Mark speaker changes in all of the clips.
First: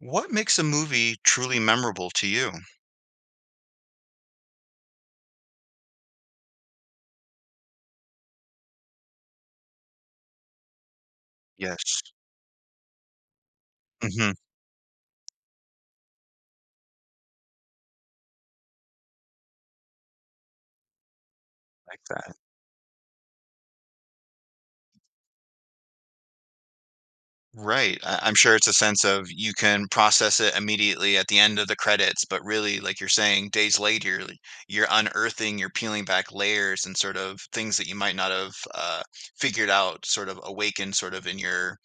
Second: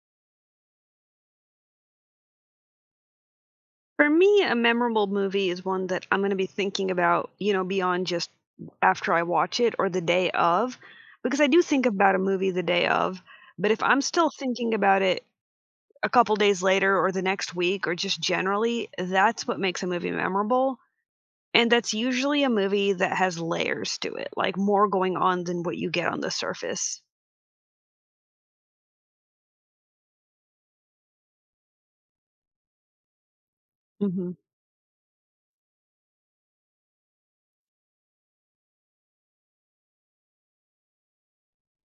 Speaker 1: What makes a movie truly memorable to you?
Speaker 2: For me, a memorable movie is one that I'm gonna be thinking about beyond just after I watch it or the day of, because I do think
Speaker 1: Yes.
Speaker 2: about a movie the day of, but if I'm still
Speaker 1: Mhm.
Speaker 2: thinking about it a couple days later or the next week or just generally, that's what makes a movie memorable, and that's
Speaker 1: Like that.
Speaker 2: usually a movie that has layers to it, like more going on than what you get on the surface.
Speaker 1: Right. I'm sure it's a sense of you can process it immediately at the end of the credits, but really, like you're saying, days later,
Speaker 2: Mhm.
Speaker 1: like, you're unearthing, you're peeling back layers and sort of things that you might not have figured out, sort of awakened, sort of in your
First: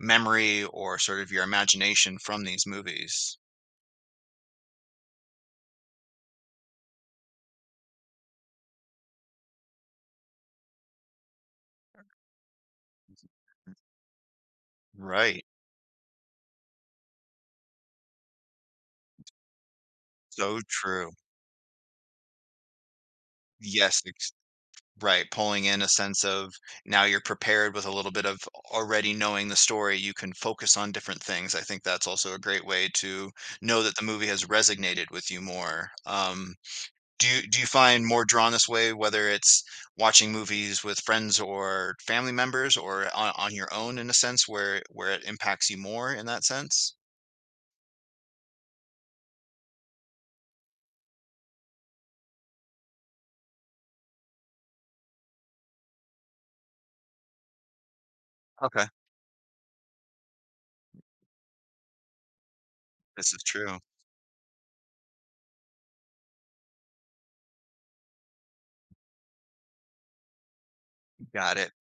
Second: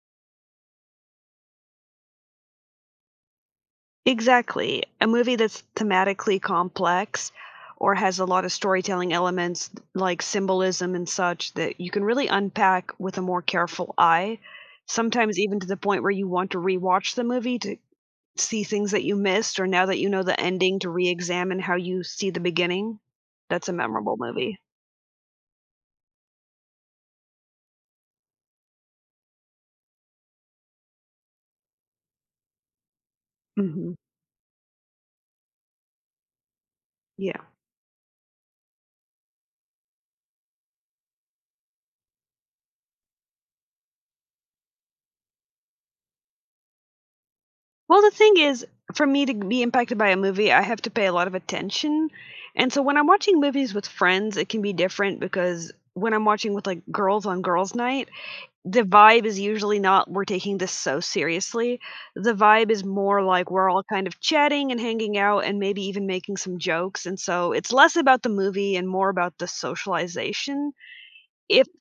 Speaker 1: memory or sort of your imagination from these movies.
Speaker 2: Exactly. A movie that's thematically complex or has a lot of storytelling elements like symbolism and such that you can really unpack with a more careful eye. Sometimes
Speaker 1: Right.
Speaker 2: even to the point where you want to rewatch the movie to see things that you missed or now that you know the
Speaker 1: So
Speaker 2: ending to
Speaker 1: true.
Speaker 2: re-examine how you see the beginning. That's a
Speaker 1: Yes.
Speaker 2: memorable movie.
Speaker 1: Right, pulling in a sense of now you're prepared with a little bit of already knowing the story, you can focus on different things. I think that's also a great way to know
Speaker 2: Mhm.
Speaker 1: that the movie has resonated with you more.
Speaker 2: Yeah.
Speaker 1: Do you find more drawn this way, whether it's watching movies with friends or family members or on your own in a sense where it impacts you more in that sense?
Speaker 2: Well, the thing is, for me to be impacted by a movie, I have to pay a lot of attention. And so when I'm watching movies with friends, it can be different because when I'm watching with like girls on girls' night, the
Speaker 1: Okay.
Speaker 2: vibe is usually not we're taking this so seriously. The vibe is more
Speaker 1: This is
Speaker 2: like we're
Speaker 1: true.
Speaker 2: all kind of chatting and hanging out and maybe even making some jokes. And so it's less about the movie and more about the socialization.
Speaker 1: Got
Speaker 2: If
Speaker 1: it.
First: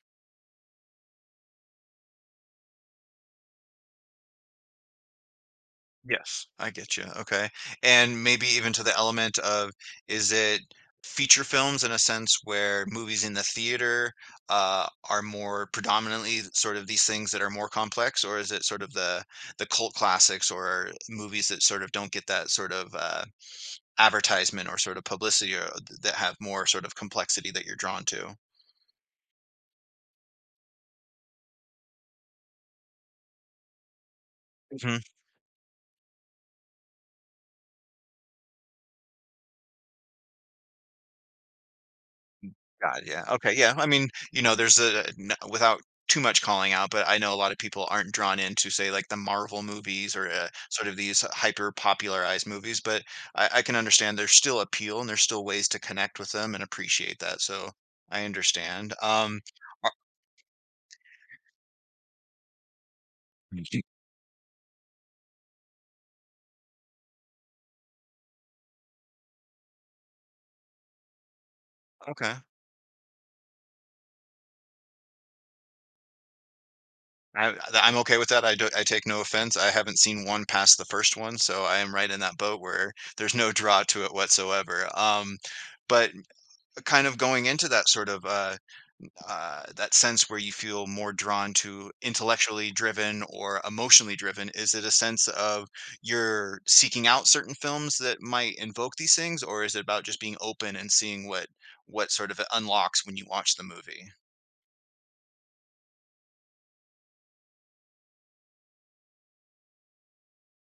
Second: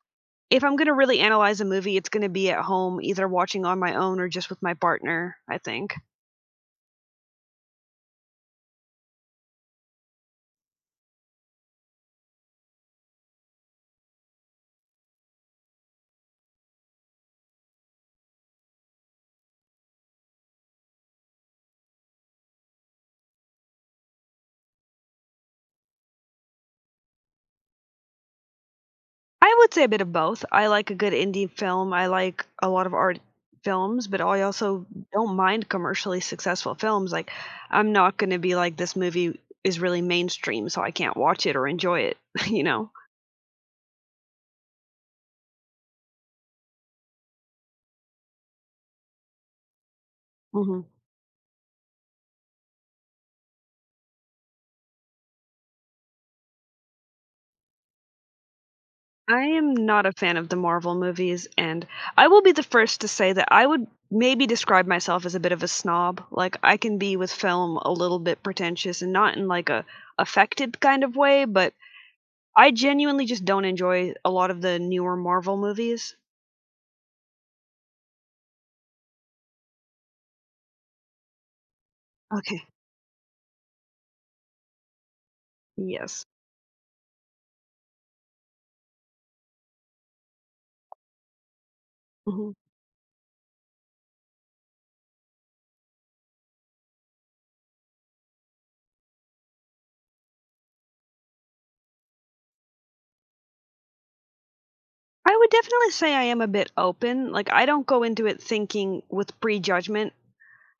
Speaker 2: if I'm going to really analyze a movie, it's going to be at home either watching on my own or just with my partner, I think.
Speaker 1: Yes, I get you. Okay. And maybe even to the element of is it feature films in a sense where movies in the theater are more predominantly sort of these things that are more complex, or is it sort of the cult classics or movies that sort of don't get that sort of advertisement or sort of publicity or that have more sort of complexity that you're drawn to?
Speaker 2: I would say a bit of both. I like a good indie film. I like a lot of art films, but I also don't mind commercially successful films. Like, I'm not going to be like, this movie is really mainstream, so I can't watch it or enjoy it, you know?
Speaker 1: God, yeah. Okay, yeah. I mean, you know, there's a n without too much calling out, but I know a lot of people aren't drawn into, say, like the Marvel movies or sort
Speaker 2: Hmm.
Speaker 1: of these hyper popularized movies, but I can understand there's still appeal and there's still ways to connect with them and appreciate that. So I understand.
Speaker 2: I am
Speaker 1: O-
Speaker 2: not a fan of the Marvel movies, and I will be the first to say that I would maybe describe myself as a bit of a snob. Like, I can be with film a little bit pretentious and not in like a affected kind of way, but
Speaker 1: okay.
Speaker 2: I genuinely just don't enjoy a lot of the newer Marvel movies.
Speaker 1: I'm okay with that. I do, I take no offense. I haven't seen one past the first one, so I am right in that boat
Speaker 2: Okay.
Speaker 1: where there's no draw to it whatsoever. But
Speaker 2: Yes.
Speaker 1: kind of going into that sort of that sense where you feel more drawn to
Speaker 2: Mhm.
Speaker 1: intellectually driven or emotionally driven? Is it a sense of you're seeking out certain films that might invoke these things, or is it about just being open and seeing what sort of it unlocks when you watch the movie?
Speaker 2: I would definitely say I am a bit open, like, I don't go into it thinking with prejudgment.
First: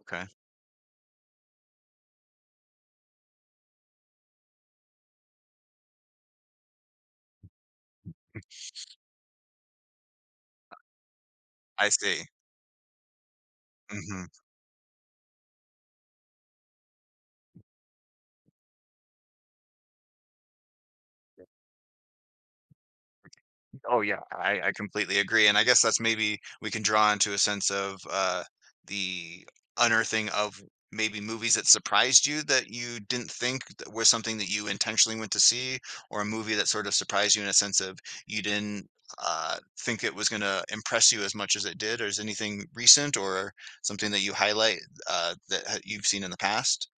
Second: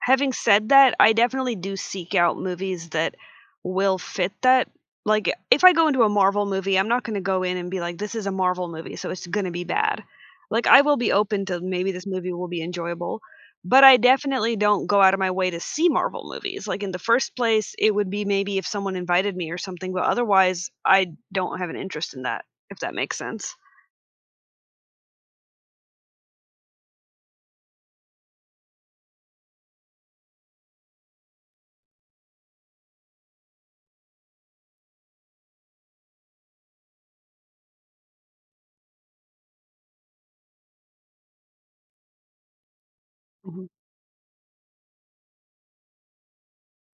Speaker 1: Okay,
Speaker 2: Having said that, I definitely do seek out movies that will fit that. Like, if I go into a Marvel movie, I'm not gonna go in and be like, "This is a Marvel movie, so it's gonna be bad." Like, I will be open to
Speaker 1: I
Speaker 2: maybe this
Speaker 1: see.
Speaker 2: movie will be enjoyable, but I
Speaker 1: Mm-hmm.
Speaker 2: definitely don't go out of my way to see Marvel movies. Like, in the first place, it would be maybe if someone invited me or something, but otherwise, I don't have an interest in that, if that makes sense.
Speaker 1: Oh yeah, I completely agree, and I guess that's maybe we can draw into a sense of the unearthing of maybe movies that surprised you that you didn't think that were something that you intentionally went to see, or a movie that sort of surprised you in a sense of you didn't think it was going to impress you as much as it did. Or is anything recent or something that you highlight that you've seen in the past?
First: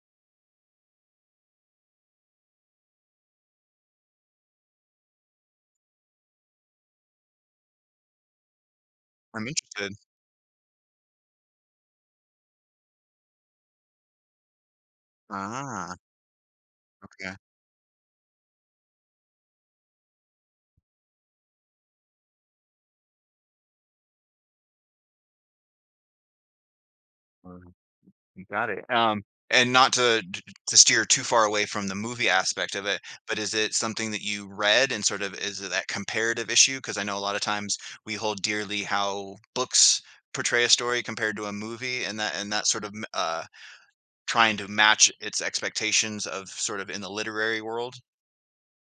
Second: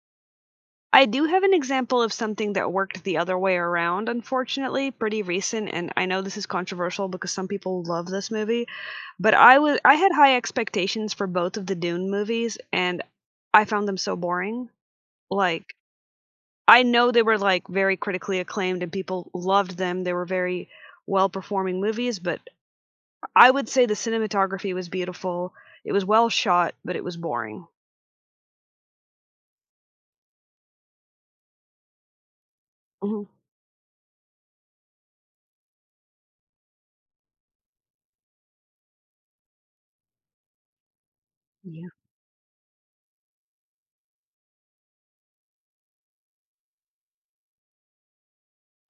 Speaker 2: I do have an example of something that worked the other way around, unfortunately, pretty recent, and I know this is controversial because some people love this movie, but
Speaker 1: I'm
Speaker 2: I was
Speaker 1: interested.
Speaker 2: I had high expectations for both of the Dune movies, and I found them so boring. Like,
Speaker 1: Ah,
Speaker 2: I know they
Speaker 1: okay.
Speaker 2: were, like, very critically acclaimed and people loved them, they were very well-performing movies, but I would say the cinematography was beautiful, it was well shot, but it was boring.
Speaker 1: Got it. And not to to steer too far away from the movie aspect of it,
Speaker 2: Mhm.
Speaker 1: but is it something that you read and sort of is it that comparative issue? Because I know a lot of times we hold dearly how books portray a story compared to a movie, and that sort of trying to match its expectations of sort of in the literary world.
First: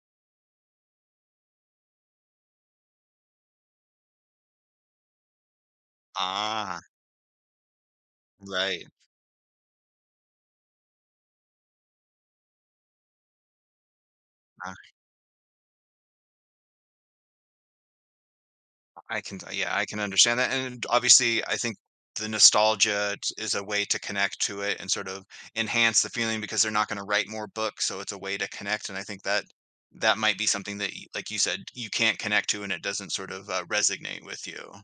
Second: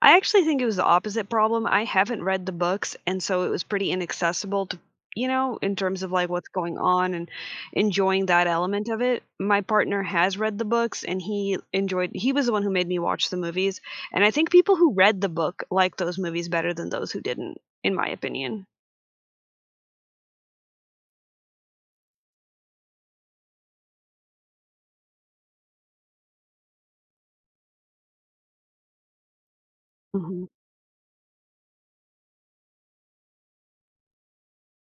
Speaker 2: I actually think it was the opposite problem. I haven't read the books, and so it was pretty inaccessible to in terms of like what's going
Speaker 1: Ah,
Speaker 2: on and enjoying that
Speaker 1: right.
Speaker 2: element of it. My partner has read the books and he was the one who made me watch the movies. And I think people who read the book like those movies better than those who didn't, in my opinion.
Speaker 1: I can yeah, I can understand that, and obviously, I think the nostalgia is a way to connect to it and sort of enhance the feeling because they're not going to write more books, so it's a way to connect, and I think that that might
Speaker 2: Hmm.
Speaker 1: be something that, like you said, you can't connect to, and it doesn't sort of resonate with you.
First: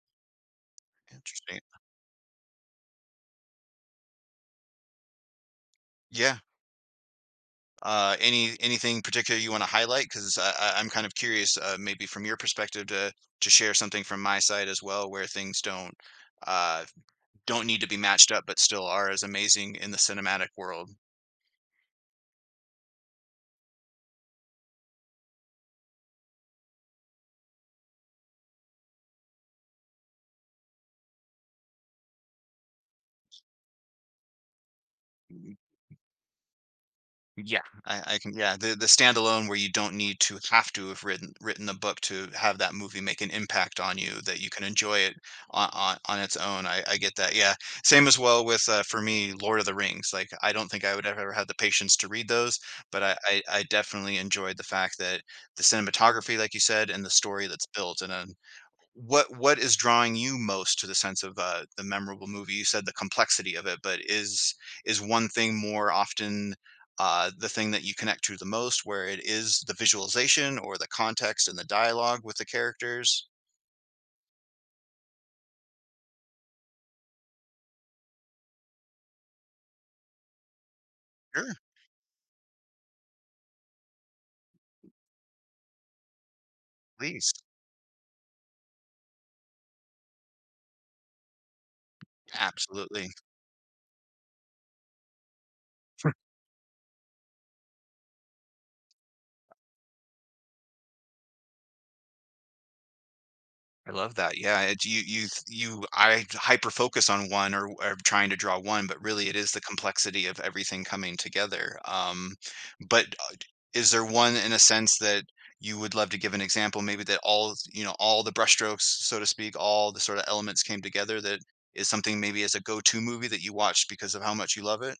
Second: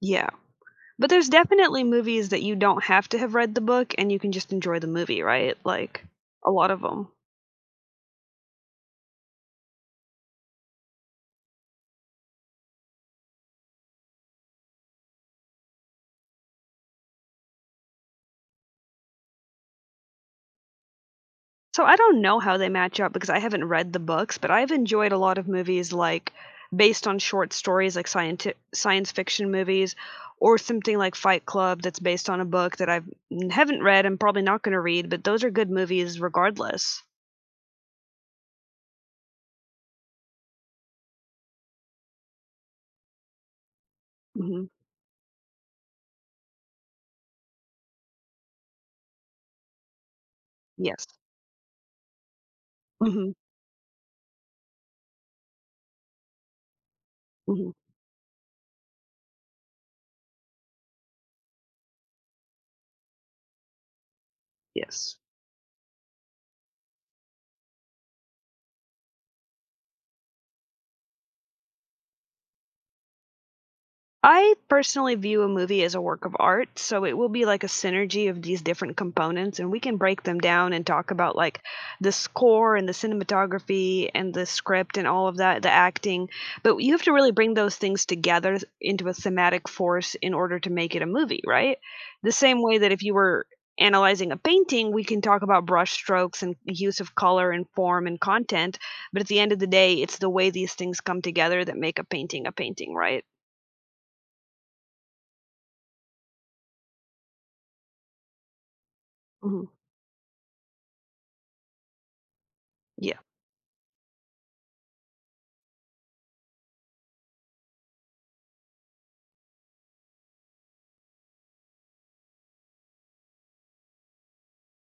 Speaker 2: Yeah. But there's
Speaker 1: Interesting.
Speaker 2: definitely movies that you don't have to have read the book and you can just enjoy the movie, right? Like
Speaker 1: Yeah.
Speaker 2: a lot of them.
Speaker 1: Any anything particular you want to highlight? Because I'm kind of curious, maybe from your perspective, to share something from my side as well, where things uh, don't need to be matched up, but still are as amazing in the cinematic world.
Speaker 2: So I don't know how they match up because I haven't read the books, but I've enjoyed a lot of movies like based on short stories like science fiction movies or something like Fight Club that's based on a book that I've haven't read and probably not gonna read, but those are
Speaker 1: Mm,
Speaker 2: good movies regardless.
Speaker 1: yeah, I can. Yeah, the standalone where you don't need to have written the book to have that movie make an impact on you, that you can
Speaker 2: Mhm.
Speaker 1: enjoy it on its own. I get that. Yeah, same as well with for me, Lord of the Rings. Like I don't think I
Speaker 2: Yes.
Speaker 1: would ever have the patience to read those, but
Speaker 2: Mhm.
Speaker 1: I definitely enjoyed the fact that the cinematography, like you said, and the story that's
Speaker 2: Mhm.
Speaker 1: built in a What is drawing you most to the sense of, the memorable movie? You said the complexity of it, but is
Speaker 2: Yes.
Speaker 1: one thing more often, the thing that you connect to the most, where it is the visualization or the context and the dialogue with the characters?
Speaker 2: I personally view a movie as a work of art, so it will be like a synergy of these different components, and we can break them down and talk about
Speaker 1: Sure,
Speaker 2: like the score and the cinematography and the script and all of that, the acting. But you have to really
Speaker 1: please.
Speaker 2: bring those things together into a thematic force in order to make it a movie, right? The same way that if
Speaker 1: Absolutely.
Speaker 2: you were analyzing a painting, we can talk about brush strokes and use of color and form and content. But at the end of the day, it's the way these things come together that make a painting, right?
Speaker 1: I love that. Yeah, it, you I hyper focus on one or trying to draw one, but really it is the complexity of everything coming together. But
Speaker 2: Yeah.
Speaker 1: is there one in a sense that you would love to give an example, maybe that all you know all the brushstrokes, so to speak, all the sort of elements came together that is something maybe as a go-to movie that you watched because of how much you love it?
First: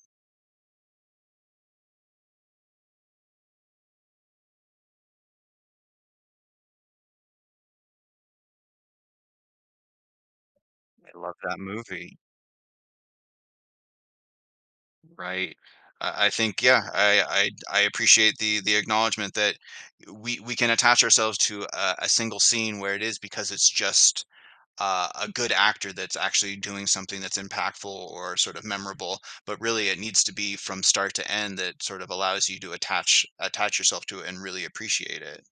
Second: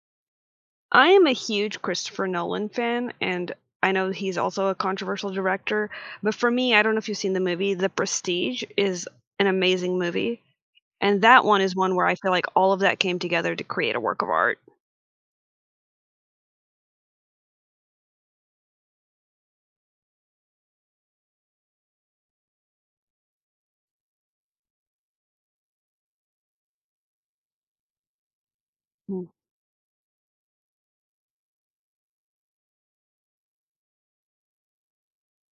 Speaker 2: I am a huge Christopher Nolan fan, and I know he's also a controversial director, but for me, I don't know if you've seen the movie, The Prestige is an amazing movie,
Speaker 1: I
Speaker 2: and
Speaker 1: love
Speaker 2: that
Speaker 1: that
Speaker 2: one is one where I
Speaker 1: movie.
Speaker 2: feel like all of that came together to create a work of art.
Speaker 1: Right. I think, yeah, I appreciate the acknowledgement that we can attach ourselves to a single scene where it is because it's just a good actor that's actually doing something that's impactful or sort of memorable. But really, it needs to be from start to end that sort of allows you to attach yourself to it and really appreciate it.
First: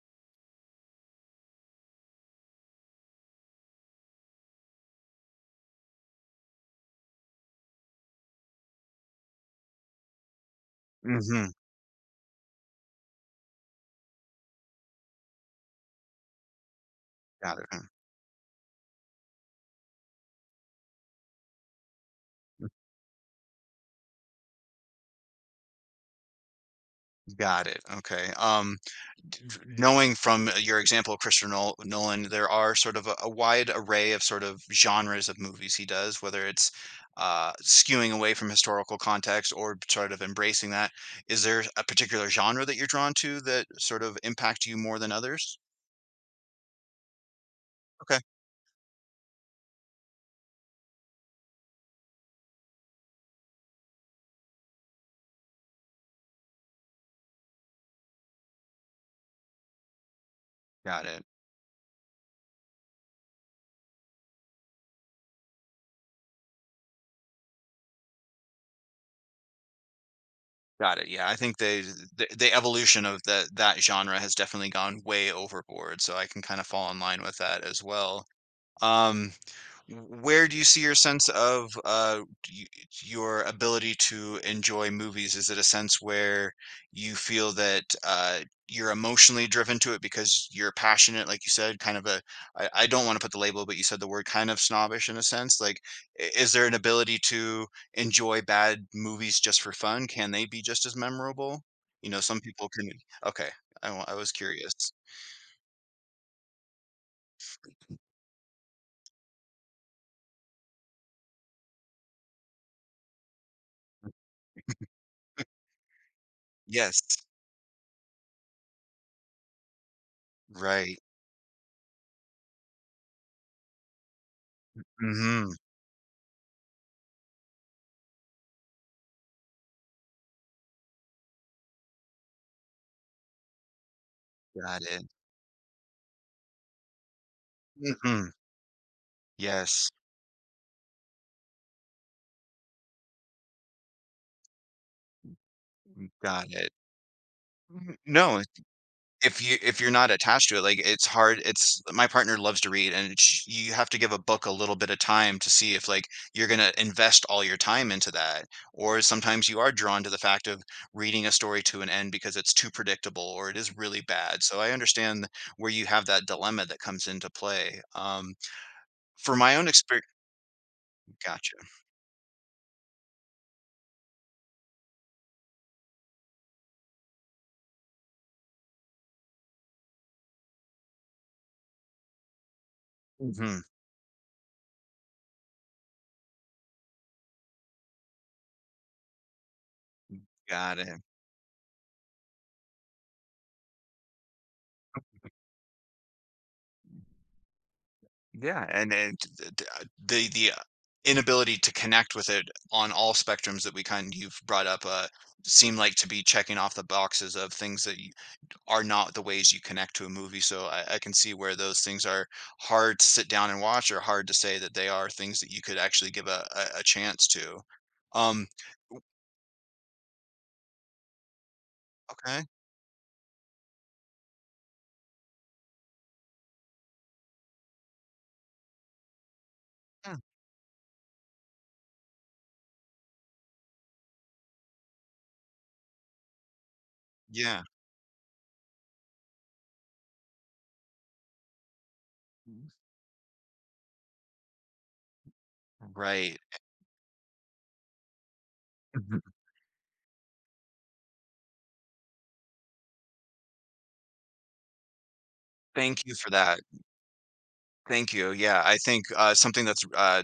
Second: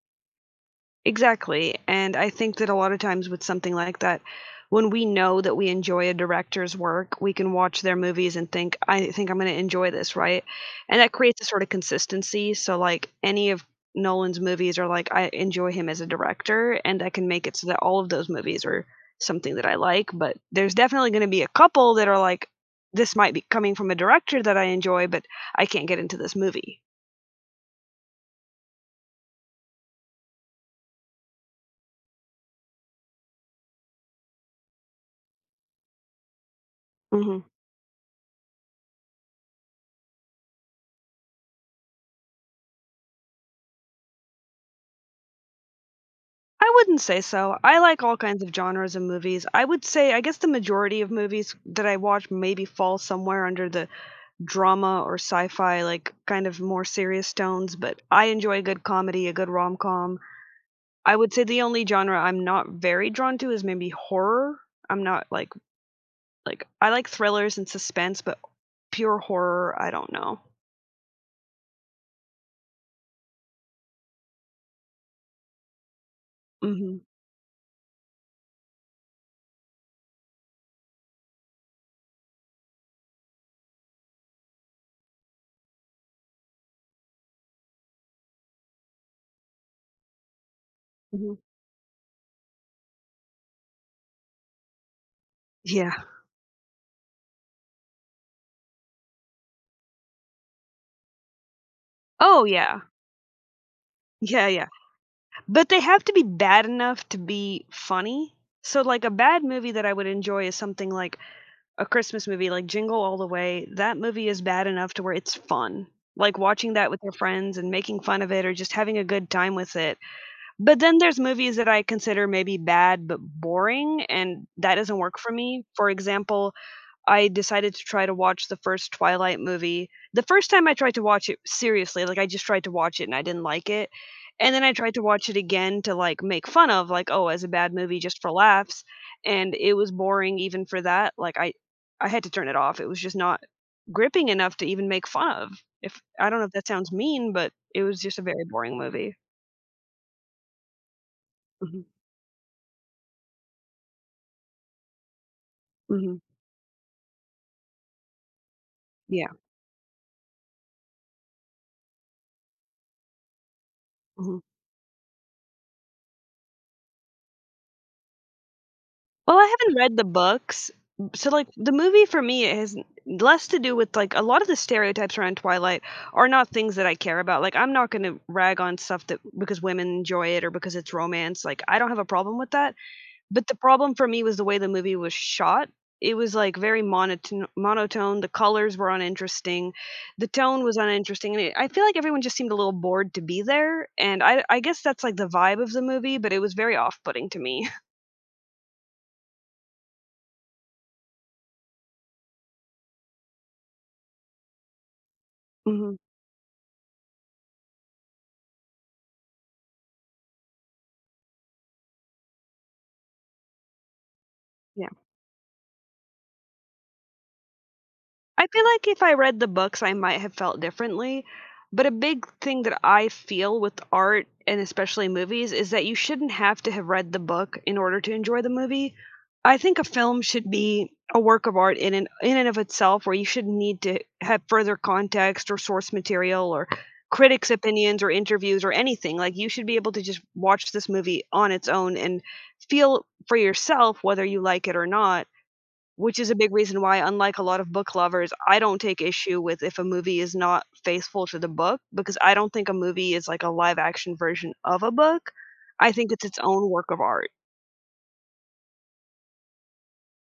Speaker 2: Exactly, and I think that a lot of times with something like that, when we know that we enjoy a director's work, we can watch their movies and think, "I think I'm gonna enjoy this," right? And that creates a
Speaker 1: Hmm.
Speaker 2: sort of consistency, so, like, any of Nolan's movies are like, I enjoy him as a director, and I can make it
Speaker 1: Got it.
Speaker 2: so that all of those movies are something that I like, but there's definitely gonna be a couple that are like, "This might be coming from a director that I enjoy, but I can't get into this movie."
Speaker 1: Got it. Okay. Um, knowing from your example of Christopher Nolan, there are sort of a wide array of sort of genres of movies he does, whether it's
Speaker 2: Mhm.
Speaker 1: skewing away from historical context or sort of embracing that. Is there a particular genre that you're drawn to that sort of impact you more than others?
Speaker 2: I wouldn't say so. I like all
Speaker 1: Okay,
Speaker 2: kinds of genres of movies. I would say I guess the majority of movies that I watch maybe fall somewhere under the drama or sci-fi, like, kind of more serious tones, but I enjoy a good comedy, a good rom-com.
Speaker 1: got
Speaker 2: I
Speaker 1: it.
Speaker 2: would say the only genre I'm not very drawn to is maybe horror. I'm not I like thrillers and suspense, but pure horror, I don't know.
Speaker 1: Got it. Yeah, I think they, the evolution of that genre has definitely gone way overboard, so I can kind of fall in
Speaker 2: Mhm,
Speaker 1: line with that as well. Um, where do you see your sense of y- your ability to enjoy movies? Is it a sense where you feel that you're emotionally driven to it because you're passionate,
Speaker 2: mhm.
Speaker 1: like you said, kind of I don't want to put the label, but you said the word kind of snobbish in a sense. Like,
Speaker 2: Yeah.
Speaker 1: is there an ability to enjoy bad movies just for fun? Can they be just as memorable? You know, some
Speaker 2: Oh,
Speaker 1: people
Speaker 2: yeah.
Speaker 1: can. Okay, I was
Speaker 2: Yeah, yeah.
Speaker 1: curious.
Speaker 2: But they have to be bad enough to be funny. So, like, a bad movie that I would enjoy is something like a Christmas movie, like Jingle All the Way. That movie is bad enough to where it's fun. Like, watching that with
Speaker 1: Yes.
Speaker 2: your friends and making fun of it or just having a good time with it. But then
Speaker 1: Right.
Speaker 2: there's movies that I consider maybe bad but boring, and that doesn't work for
Speaker 1: Mm-hmm.
Speaker 2: me. For example, I decided to try to watch the first Twilight movie. The first time I tried to watch it seriously, like, I just tried to watch it and I didn't like it, and then I
Speaker 1: Got
Speaker 2: tried to
Speaker 1: it.
Speaker 2: watch it again to, like, make fun of, like, "Oh, as a bad movie just
Speaker 1: Hmm.
Speaker 2: for laughs," and it
Speaker 1: Yes,
Speaker 2: was boring even for that, like, I had to turn it off, it was just not gripping enough to even make fun of, if I don't know
Speaker 1: got
Speaker 2: if that
Speaker 1: it.
Speaker 2: sounds mean, but it
Speaker 1: N
Speaker 2: was just a
Speaker 1: no,
Speaker 2: very boring movie.
Speaker 1: if you if you're not attached to it, like, it's hard it's
Speaker 2: Mhm.
Speaker 1: my partner loves to read, and sh you have to give a book a little bit of time to see if, like,
Speaker 2: Mhm.
Speaker 1: you're gonna invest all your time into that, or
Speaker 2: Yeah.
Speaker 1: sometimes you are drawn to the fact of reading a story to an end because it's too predictable or it is really
Speaker 2: Mhm.
Speaker 1: bad, so I understand where you have that dilemma that comes into play, for
Speaker 2: Well, I
Speaker 1: my own
Speaker 2: haven't read the
Speaker 1: experience,
Speaker 2: books. So, like,
Speaker 1: gotcha.
Speaker 2: the movie for me has less to do with like a lot of the stereotypes around Twilight are not things that I care about. Like, I'm not going to rag on stuff that because women enjoy it or because it's romance. Like, I don't have a problem with that. But the
Speaker 1: Mhm,
Speaker 2: problem for me was the way the movie was shot. It was like very monotone. The colors were uninteresting. The tone was
Speaker 1: got it.
Speaker 2: uninteresting. And I feel like everyone just seemed a little bored to be there. And I guess that's like the vibe of the movie, but it was very off putting to me.
Speaker 1: Yeah, and the inability to connect with it on all spectrums that we kind you've brought up seem like
Speaker 2: Hmm.
Speaker 1: to be checking off the boxes of things that you are not the ways you connect to a movie. So I can see where those things are hard to sit down and watch, or hard to say that they
Speaker 2: Yeah.
Speaker 1: are things that you could actually give a chance to. Um,
Speaker 2: I feel like
Speaker 1: w-
Speaker 2: if I read the books, I might have felt differently, but a big
Speaker 1: okay,
Speaker 2: thing that I feel with art, and especially movies, is that you shouldn't have to have read the book in order to enjoy the movie. I think a
Speaker 1: yeah,
Speaker 2: film should be a work of art in and of itself, where you shouldn't need to have further context or source material or critics'
Speaker 1: yeah,
Speaker 2: opinions or interviews or anything. Like, you should be able to just watch this movie on its own and
Speaker 1: mm,
Speaker 2: feel for yourself whether you like it or not. Which is a
Speaker 1: right.
Speaker 2: big reason why, unlike a lot of book lovers, I don't take issue with if a movie is not faithful to the book, because I don't think a movie is like a live action version of a book. I
Speaker 1: Thank
Speaker 2: think
Speaker 1: you
Speaker 2: it's
Speaker 1: for
Speaker 2: its
Speaker 1: that.
Speaker 2: own work of art.
Speaker 1: Thank you. Yeah, I think something that's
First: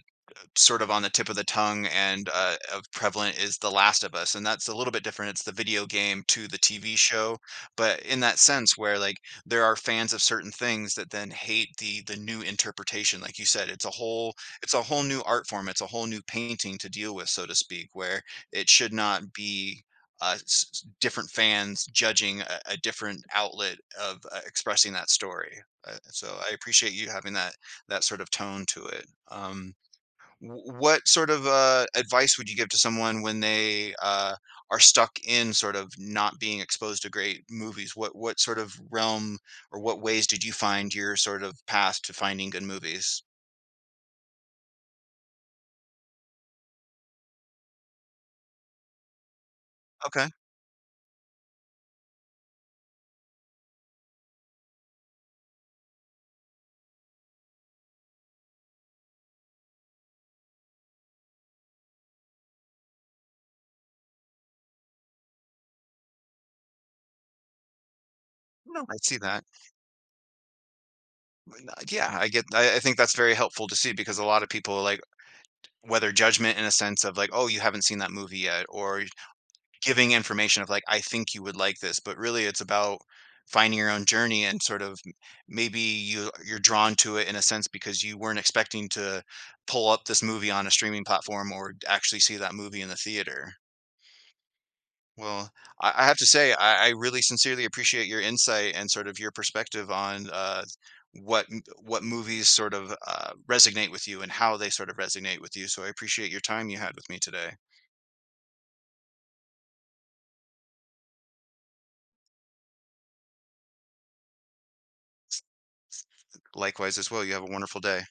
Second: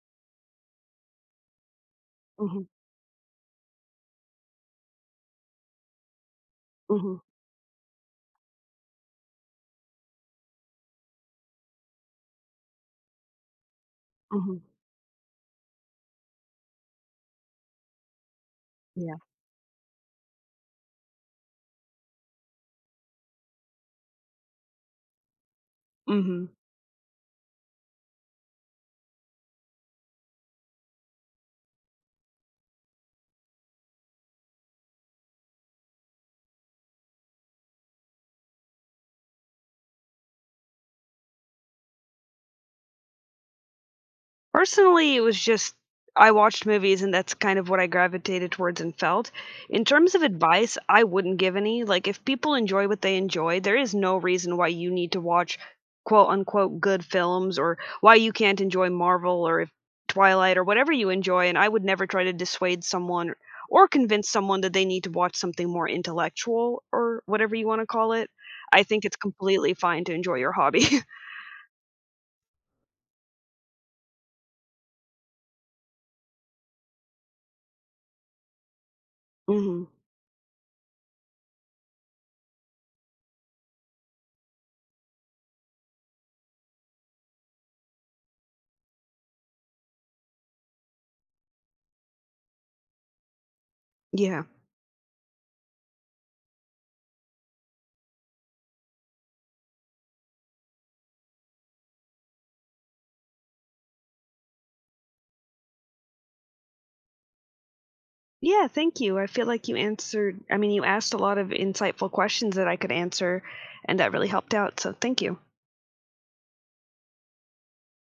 Speaker 1: sort of on the tip of the tongue and
Speaker 2: Mhm,
Speaker 1: of prevalent is The Last of Us, and that's a little bit different. It's the video game to the TV
Speaker 2: mhm,
Speaker 1: show, but in that sense where like there are fans of certain things that then hate the new interpretation. Like you said,
Speaker 2: mhm.
Speaker 1: it's a whole new art form. It's a whole new painting to deal with, so to speak, where it should
Speaker 2: Yeah.
Speaker 1: not be different fans judging a different outlet of expressing that story. So
Speaker 2: Mhm.
Speaker 1: I appreciate you having that that sort of tone to it. Wh what sort of, advice would you give to someone when they, are stuck in sort of not being exposed to great movies? What sort of realm or what ways did you find your sort of path to finding good movies?
Speaker 2: Personally, it was just I watched movies and that's kind of what I gravitated towards and felt. In terms of
Speaker 1: Okay.
Speaker 2: advice, I wouldn't give any. Like if people enjoy what they enjoy, there is no reason why you need to watch quote unquote good films or why you can't enjoy Marvel or if Twilight or whatever you enjoy and I would never try to dissuade someone or convince someone that they need to watch something more intellectual or whatever you want to call it.
Speaker 1: No,
Speaker 2: I
Speaker 1: I
Speaker 2: think
Speaker 1: see
Speaker 2: it's
Speaker 1: that.
Speaker 2: completely fine to enjoy your hobby.
Speaker 1: Yeah, I think that's very helpful to see because a lot of people, like, whether judgment in a sense of like, "Oh, you haven't seen that movie yet," or
Speaker 2: Mhm.
Speaker 1: giving information of like, I think you would like this, but really it's about finding your own journey and sort of maybe you're drawn to it in a sense because you weren't expecting to pull up this movie on a streaming platform or actually see that movie in the theater.
Speaker 2: Yeah.
Speaker 1: Well, I have to say I really sincerely appreciate your insight and sort of your perspective on what what movies sort of resonate with you and how they sort of resonate with you. So I appreciate your time you had with me today.
Speaker 2: Yeah, thank you. I feel like you answered I mean, you asked a lot of insightful questions that I could answer, and that really helped out, so thank you.
Speaker 1: Likewise as well. You have a wonderful day.